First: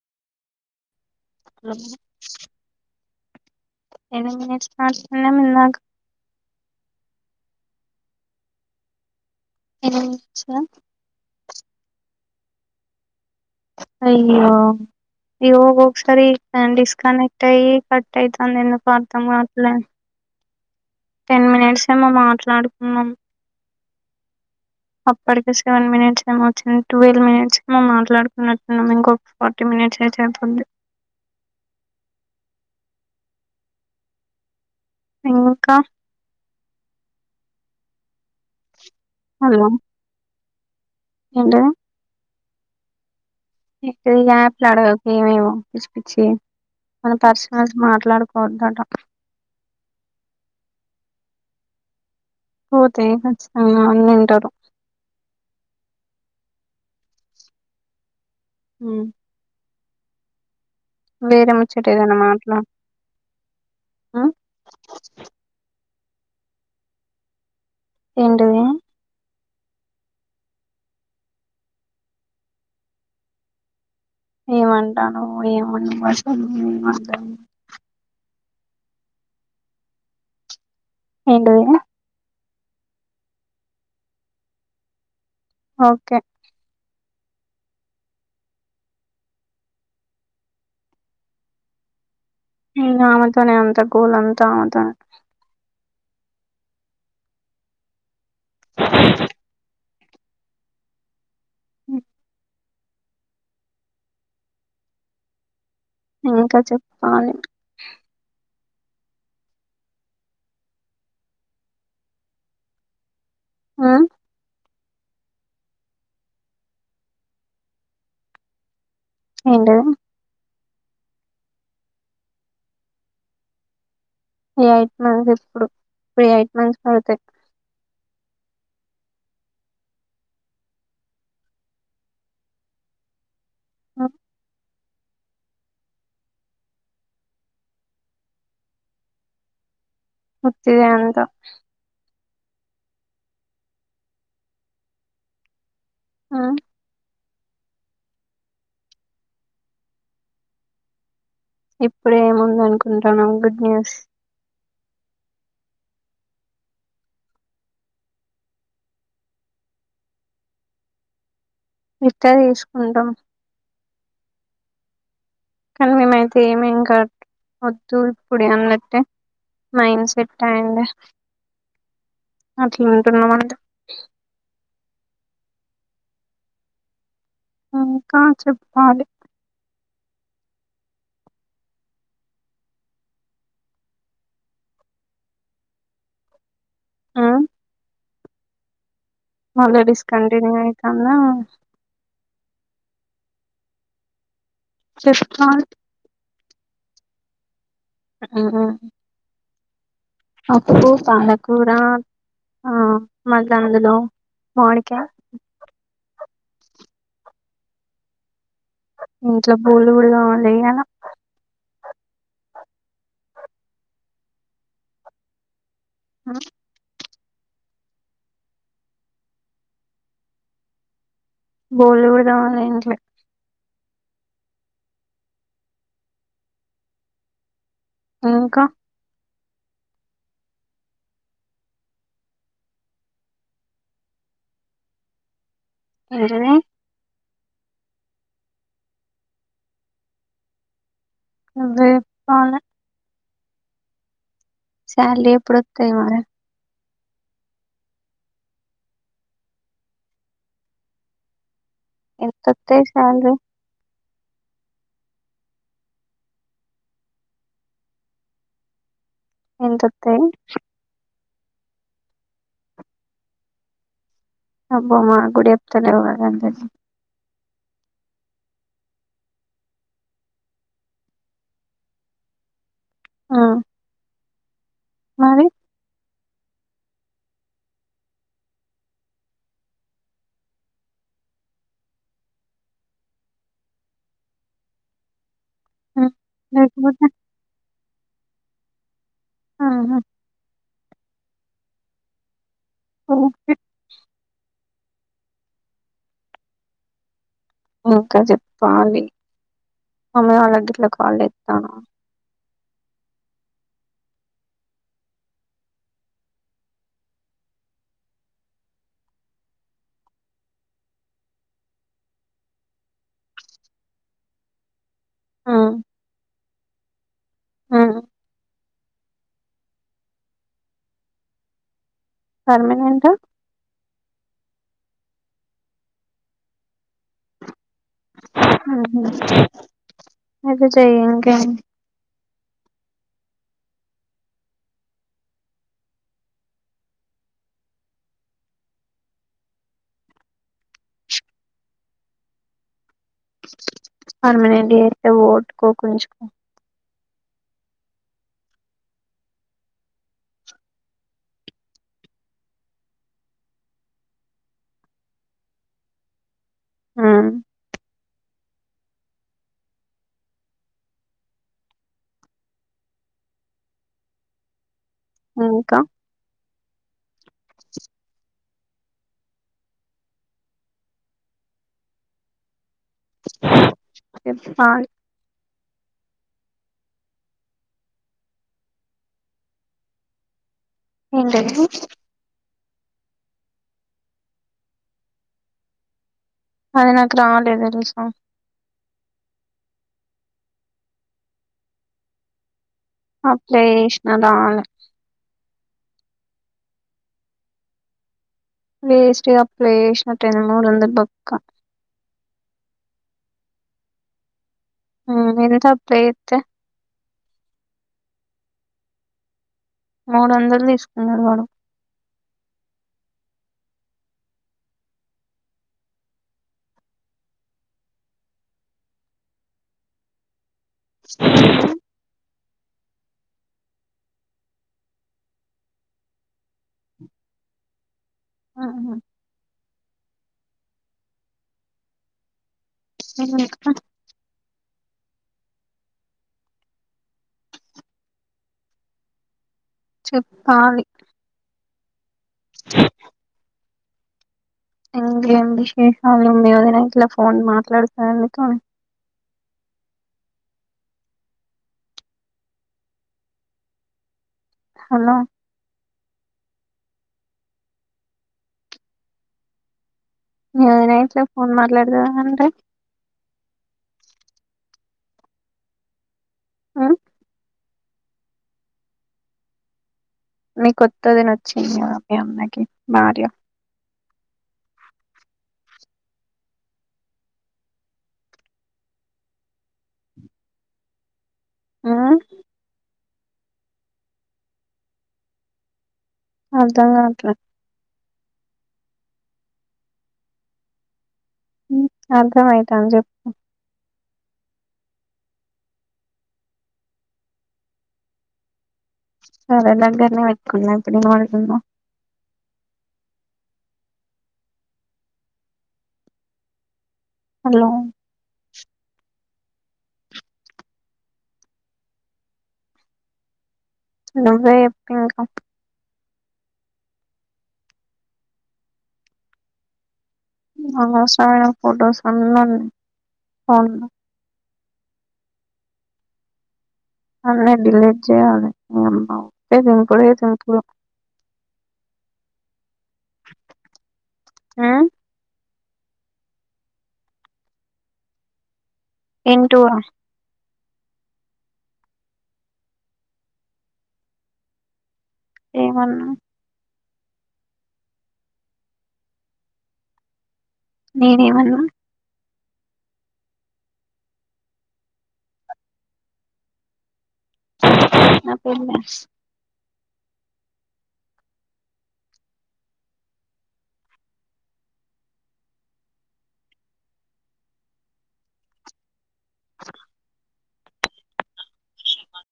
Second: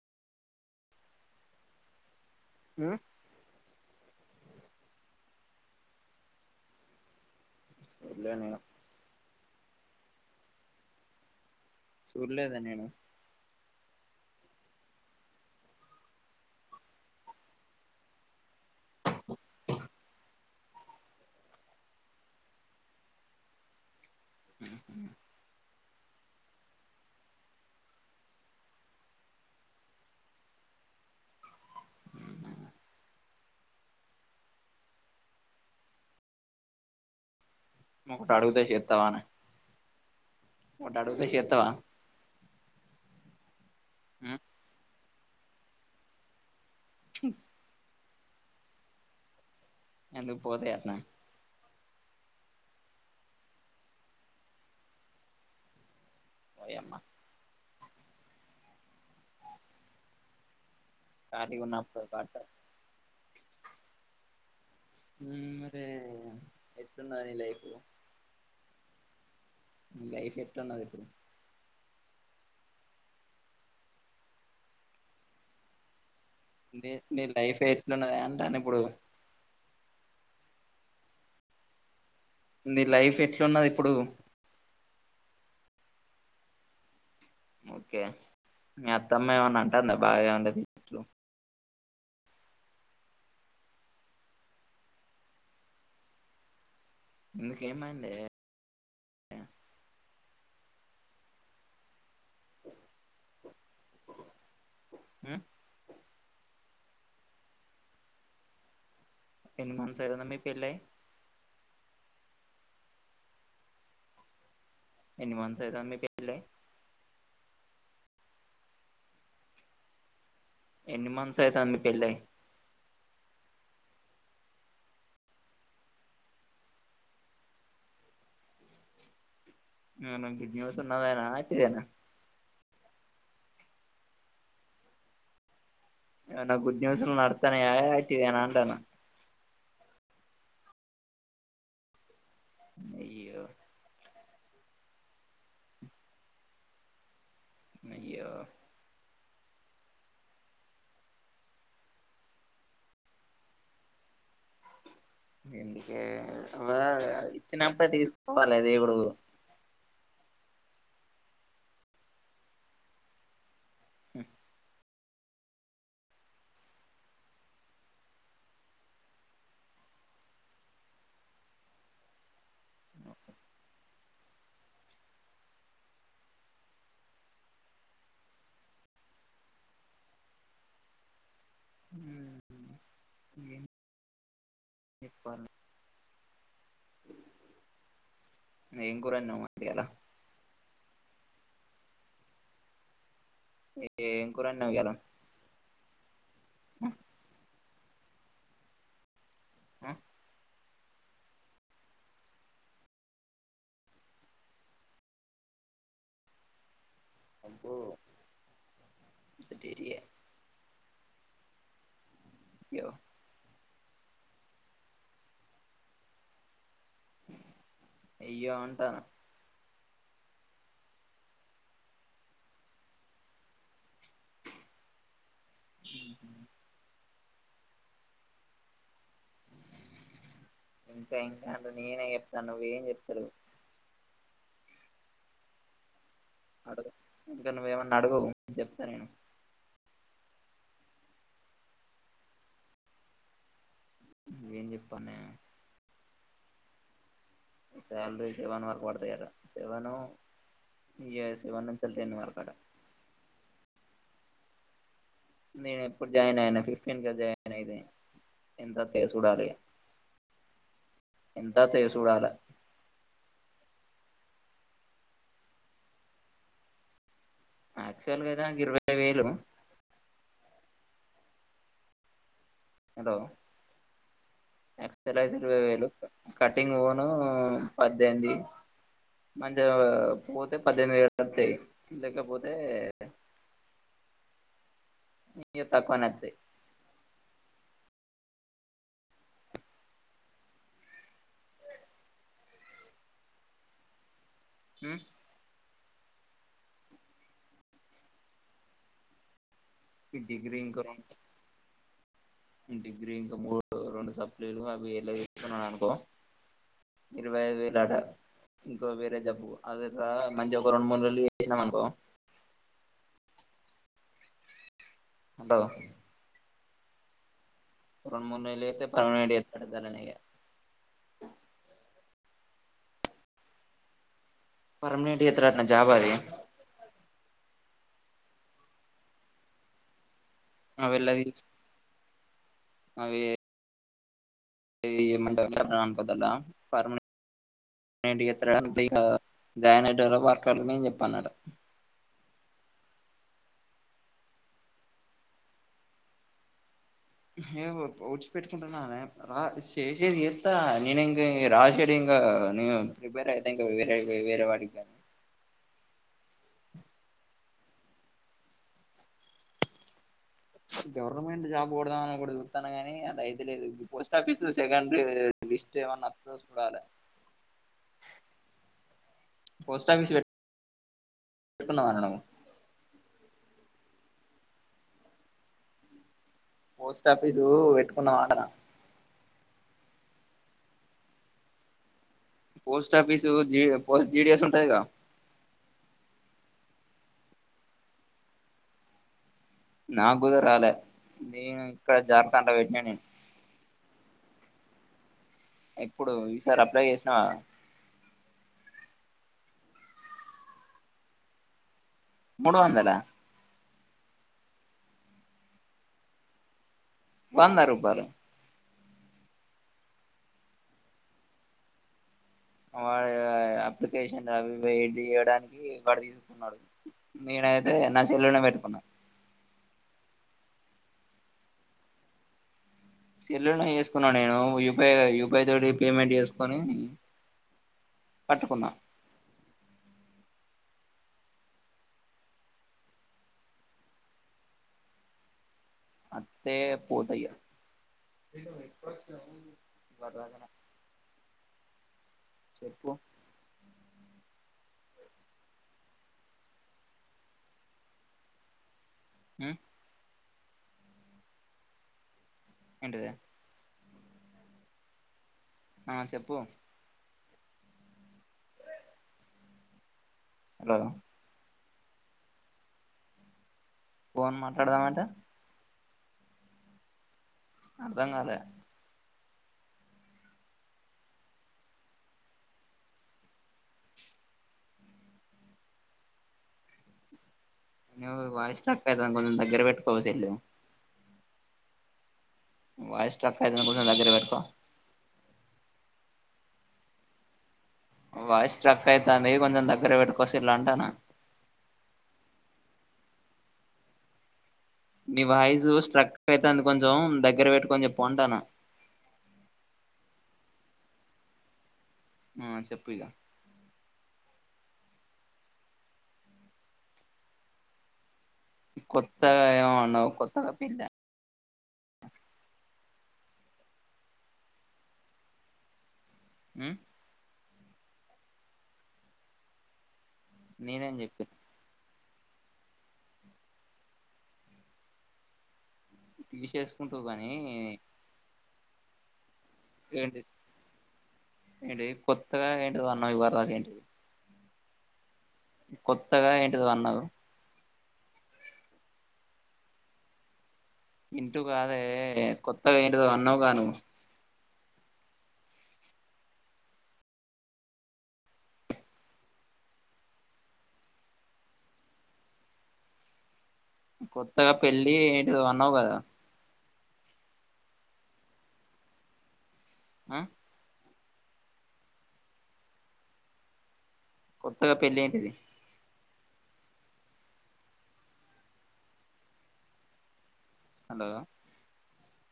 [inaudible] [inaudible] [unintelligible] [inaudible] అచ్చా సూర్లదన్నేను అయ్యో అయ్యో ఒకసారి డిస్కనెక్ట్ అయి కట్ అవుతుంది ఎందుకు అర్థం కాట్లే టెన్ మినిట్స్ ఏమో మాట్లాడుకున్నాం అప్పడకి సెవన్ మినిట్స్ వచ్చి ట్వెల్వ్ మినిట్స్ మనము మాట్లాడుకున్నట్టున్నాం ఇంకొక ఫార్టీ మినిట్స్ అయితే అయిపోతుంది ఇంకా ముకటి అడుగుతా చెప్తవ హలో ఒకటి అడుగుతా చేస్తావ ఇ పిల్ల అడగకు ఏమేమో పిచ్చిపిచ్చి మన పర్శత్ మాత్ర అలాడుకో అంతాంట ఎందుకు పోదేన్న పోతాయి ఖచ్చితంగా అన్నీ తింటారు ఓయి అమ్మా హుమ్ వేరే ఖాళీగా ఉన్నప్పుడు ముచ్చటేదేమన్నా పాట మాట్లాడు ఆ ఉహ్ మరి ఎట్టున్నది హెల్ప్ ఏంటది లైఫ్ ఎట్ ఉన్నది ఇప్పుడు ఏమంటాను ఏమో మర్స్ న నీ లైఫ్ ఎట్లున్నద అంట ఇప్పుడు ఏంటది నీ లైఫ్ ఎట్లున్నది ఇప్పుడు ఓకే ఓకే మీ అత్తమ్మ ఏమన్నా అంట అంద బాగా మీ ఇంట్లో ఆమెతోనే అంత గోల్ అంతా ఆమెతోనే ఇందుకు ఏమైందే ఉ ఉమ్ ఇంకా చెప్పుకోవాలి ఎన్ని మంత్స్ అయితాంది మీ పెళ్ళై ఆ ఎన్ని మంత్స్ అయితాంది మీ పెళ్ళై ఏంటి ఎన్ని మంతస్ అయితుంది పెళ్ళయి ఎయిట్ మంత్స్ ఇప్పుడు, ఎయిట్ మంత్స్ అవ్తయ్ ఆ ఏమైనా గుడ్ న్యూస్ ఉన్నవేనా ఐతనా ఆ ఏవన్నా గుడ్ న్యూస్ల్ నడత్నయా అంటైనా అంటన్నా ఉత్తిదే అంతా అయ్యో ఆ అయ్యో ఇప్పుడ ఏముందనుకుంటానావ్ గుడ్ న్యూస్ ఎందుకే అలాగ ఇచ్చినప్డే తీసుకోవాలే దేవుడు ఇత్తే తీసుకుంటాం ఉ కానీ మేమైతే ఏ మేం కా వొద్దు ఇప్పుడే అన్నట్టే మైండ్ సెట్ ఐంది అట్లుంటున్నాం అంతె ఇంకా చెప్పాలి ఏం చెప్పాలి ఆ ఏం కూర వండినావు మళ్ళా ఇయ్యాల డిస్ కంటిన్యూ అయ్ కన్నా, ఎ ఏ శషికాంత్ అ ఊహూ ఊ పప్పు పాలకూరా ఆ మల్ల అందులో మావ్డికాయ్ అబ్బో ఇంట్లో బోల్డ్ ఊళ్ళో వోల్లెయ్యాల యో ఆ అయ్యో అంటాన బోల్డు గూడ తోమాలా ఇంట్లో ఉహు ఇంకా ఇంకా, ఇంకా అంట నేనే చెప్తా నువ్వేం చెప్తలేవ్ ఎంటివీ? ఇంక నువ్వేమన్న అడుగు చెప్త నేను నువ్వే చెప్పాలే ఏం చెప్పాలనే స్యాలరి ఎప్పుడొత్తయ్ మరి? స్యాలరి సెవెన్ వరకు బడతయ్అట. సెవను ఇగ సెవన్ నుంచ్ ఎంతొత్తయ్ స్యాలరి నేను ఎప్పుడు జాయిన్ అయిన? ఫిఫ్టీన్ గద జాయిన్ ఐంది ఎంత ఎంతొత్తయ్? ఎంతా వత్తాయో చూడాలా అబ్బో మా గుడి అప్తనే ఒకండి యాచువలగా ఐతే నాకి ఇరవై వేలు హెలో ఆ యాక్స్ వల్ అయితే మరి ఇరవై వేలు క కట్టింగ్ పోనీ పద్దెనిమిది, మంచిగా పోతే పద్దెనిమిది వేల [unintelligible] వరకు ఒతాయి, లేకపోతే. ఈ తక్కువనే వస్తాయ్. లేకపోతే ఆహా. ఓకే. హ్మ్. ఇంకా, జెప్పాలి. ఈ ఆమే, డిగ్రీ ఇంకా వాళ్లేగిట్లా రెండు కాల్ చేత్తనా? డిగ్రీ ఇంకా రెండు సప్లీలూ. అవి ఎలాతెస్కున్నాను అనుకో, ఇరవై ఐదు వేలు ఆట. ఇంకా వేరే జాబ్ అది రా. మంచి జాబ్ రెండు మూడు నెలలు చేసినం అనుకో. హాల్లో. రెండు మూడు నెలలు అయితే పర్మనెంట్ చేత్తడు ఇద్దర్నీ ఇగ. పర్మనెంట్. పర్మినెంట్ చేస్తరటనా జాబ్ అది? ఊహూ. అయితె చేయ్, ఇంకేంటి? అవియే. అది ఏం అంటలే అంటలే రా. వద్దంటా, పర్మనెంట పర్మనెంట్ చేత్తరా. నువ్వే ఇక జాయిన్ అయేటోళ్లకి వర్క్ అల్లాట్‌మెంట్ నేన్ చెప్పాల్నంట.. పర్మినెంట్ చేస్తే పోగొట్టుకోకు, ఉంచుకో. హే, ఓర్పు ఓర్చిపెట్టుకుంటున్ననే రా. జేసేది చేత్తనా నేనే. ఇంగ రాసేది. ఇంగ నేన్ ఇప్పుడైనా ట్రై చేత్తా ఇంక వేరే వెరీ వాటికి గాని. ఆ. గవర్నమెంట్ జాబ్ కొడదాం అని ఒకటి జూత్తున్నా గాని, అంత అయితలేదు. ఈగ post office second. Pre [unintelligible] list ఇంకా ఏమైనా ఒత్తదో జూడాలి. పోస్ట్ ఆఫీస్ వెతు, పేతుకున్నవే నువ్వు. చెప్పాలి. పోస్ట్ ఆఫీసు వెట్టుకున్నవా అంటన్నా? ఏంటది? Post office GD post GDS ఉంటది గ. అది నాకు, రాలేదు ఈరోజు? నా గూడా రాలే? నేన్ ఇక్కడ జార్ఖండ్‌లో పెట్టిన నేన్. అప్లై జేశినా రాలే. ఎప్పుడు ఈసారి అప్లై జేశినవా? వేస్ట్‌గా అప్లై జేశినా, రెండు మూడు వందల భొక్క. మూడు వందలా? హ్మ్మ్మ్, ఎల్లేటప్పుడు ప్రే చేస్తా. వంద రూపాలు. మూడు వందల, తీస్కున్నడు వాడు. వాడు ఊ ఆ అప్లికేషన్ అవి ఇవి ఎడిట్ చేయడానికి వాడు తీస్కున్నడు. నేన్ అయితె నా సెల్లుల్నే పెట్టుకున్న. సరే [inaudible] నా. సెల్లుల్నే చేసుకున్నాను నేను. యూపీఐ యూపీఐతోటి పేమెంట్ చేసుకుని. కట్టుకున్న. ఏను [unintelligible] గన్ ఎక్క. అత్తే పోతయ్యా. వరదన చెప్పాలి. చెప్పు ఇంకేం విశేషాలు మీ వధదన గీట్లా ఫోన్ మాట్లాడుతారనీతోని హు ఏంట దే హలో ఆ చెప్పు మీ హలో వదిన గిట్ల ఫోన్ ఫోన్ మాట్ ఇలాంటి దా అంటే పోన్ మాట్లాడుదమంటే ఊ అర్ధంకాలే నీ కొత్త వదిన వచ్చింది కదా మీ అన్నకి భార్య నువ్వు వాయిస్ స్ట్రక్ అవుతుంది కొంచెం దగ్గర పెట్టుకోవె సెల్లు ఊ వాయిస్ స్ట్రక్ అవుతుంది కొంచం దగ్గరపెట్టుకో అర్ధం కావట్లేదు వాయిస్ స్ట్రక్ అయితాంది కొంచం దగ్గరపెట్టుకో సెల్లు అంటన్న ఊమ అర్థమైతాంది చెప్ప మీ వాయిసు స్ట్రక్ అయితాంది కొంచెం దగ్గర పెట్టుకొని చెప్పు అంటున్న సరే దగ్గరన పెట్టుకొన్న ఇప్పుడు వినపడుతుందా ఆ చెప్పు ఇగా హలో కొత్తగా ఏమన్నావ్ కొత్తగా పెళ్లి నువ్వే చెప్పు ఇంకా ఊ నేనేం చెప్పిన అవసరమైన ఫోటోస్ అన్ని ఉన్నాయి ఫోన్లో తీసేసు అన్ని డిలీట్ చేయాలి ఊకే దింపుడే ఏంటి దింపుడు ఏంటి కొత్తగా ఏంటిదో అన్నావ్ ఇదివరదాకా ఏంటది ఉమ్ కొత్తగా ఏంటిదో అన్నావ్ ఏంటో ఒ ఇంటూ కాదే కొత్తగా ఏందో అన్నావు గా నువ్వు ఏమన్నా నేను ఏమన్నా కొత్తగా పెళ్ళి ఏంటిదో అన్నావు కదా నా పెళ్లి హ ఆ కొత్తగా పెళ్లి ఏంటిది హలో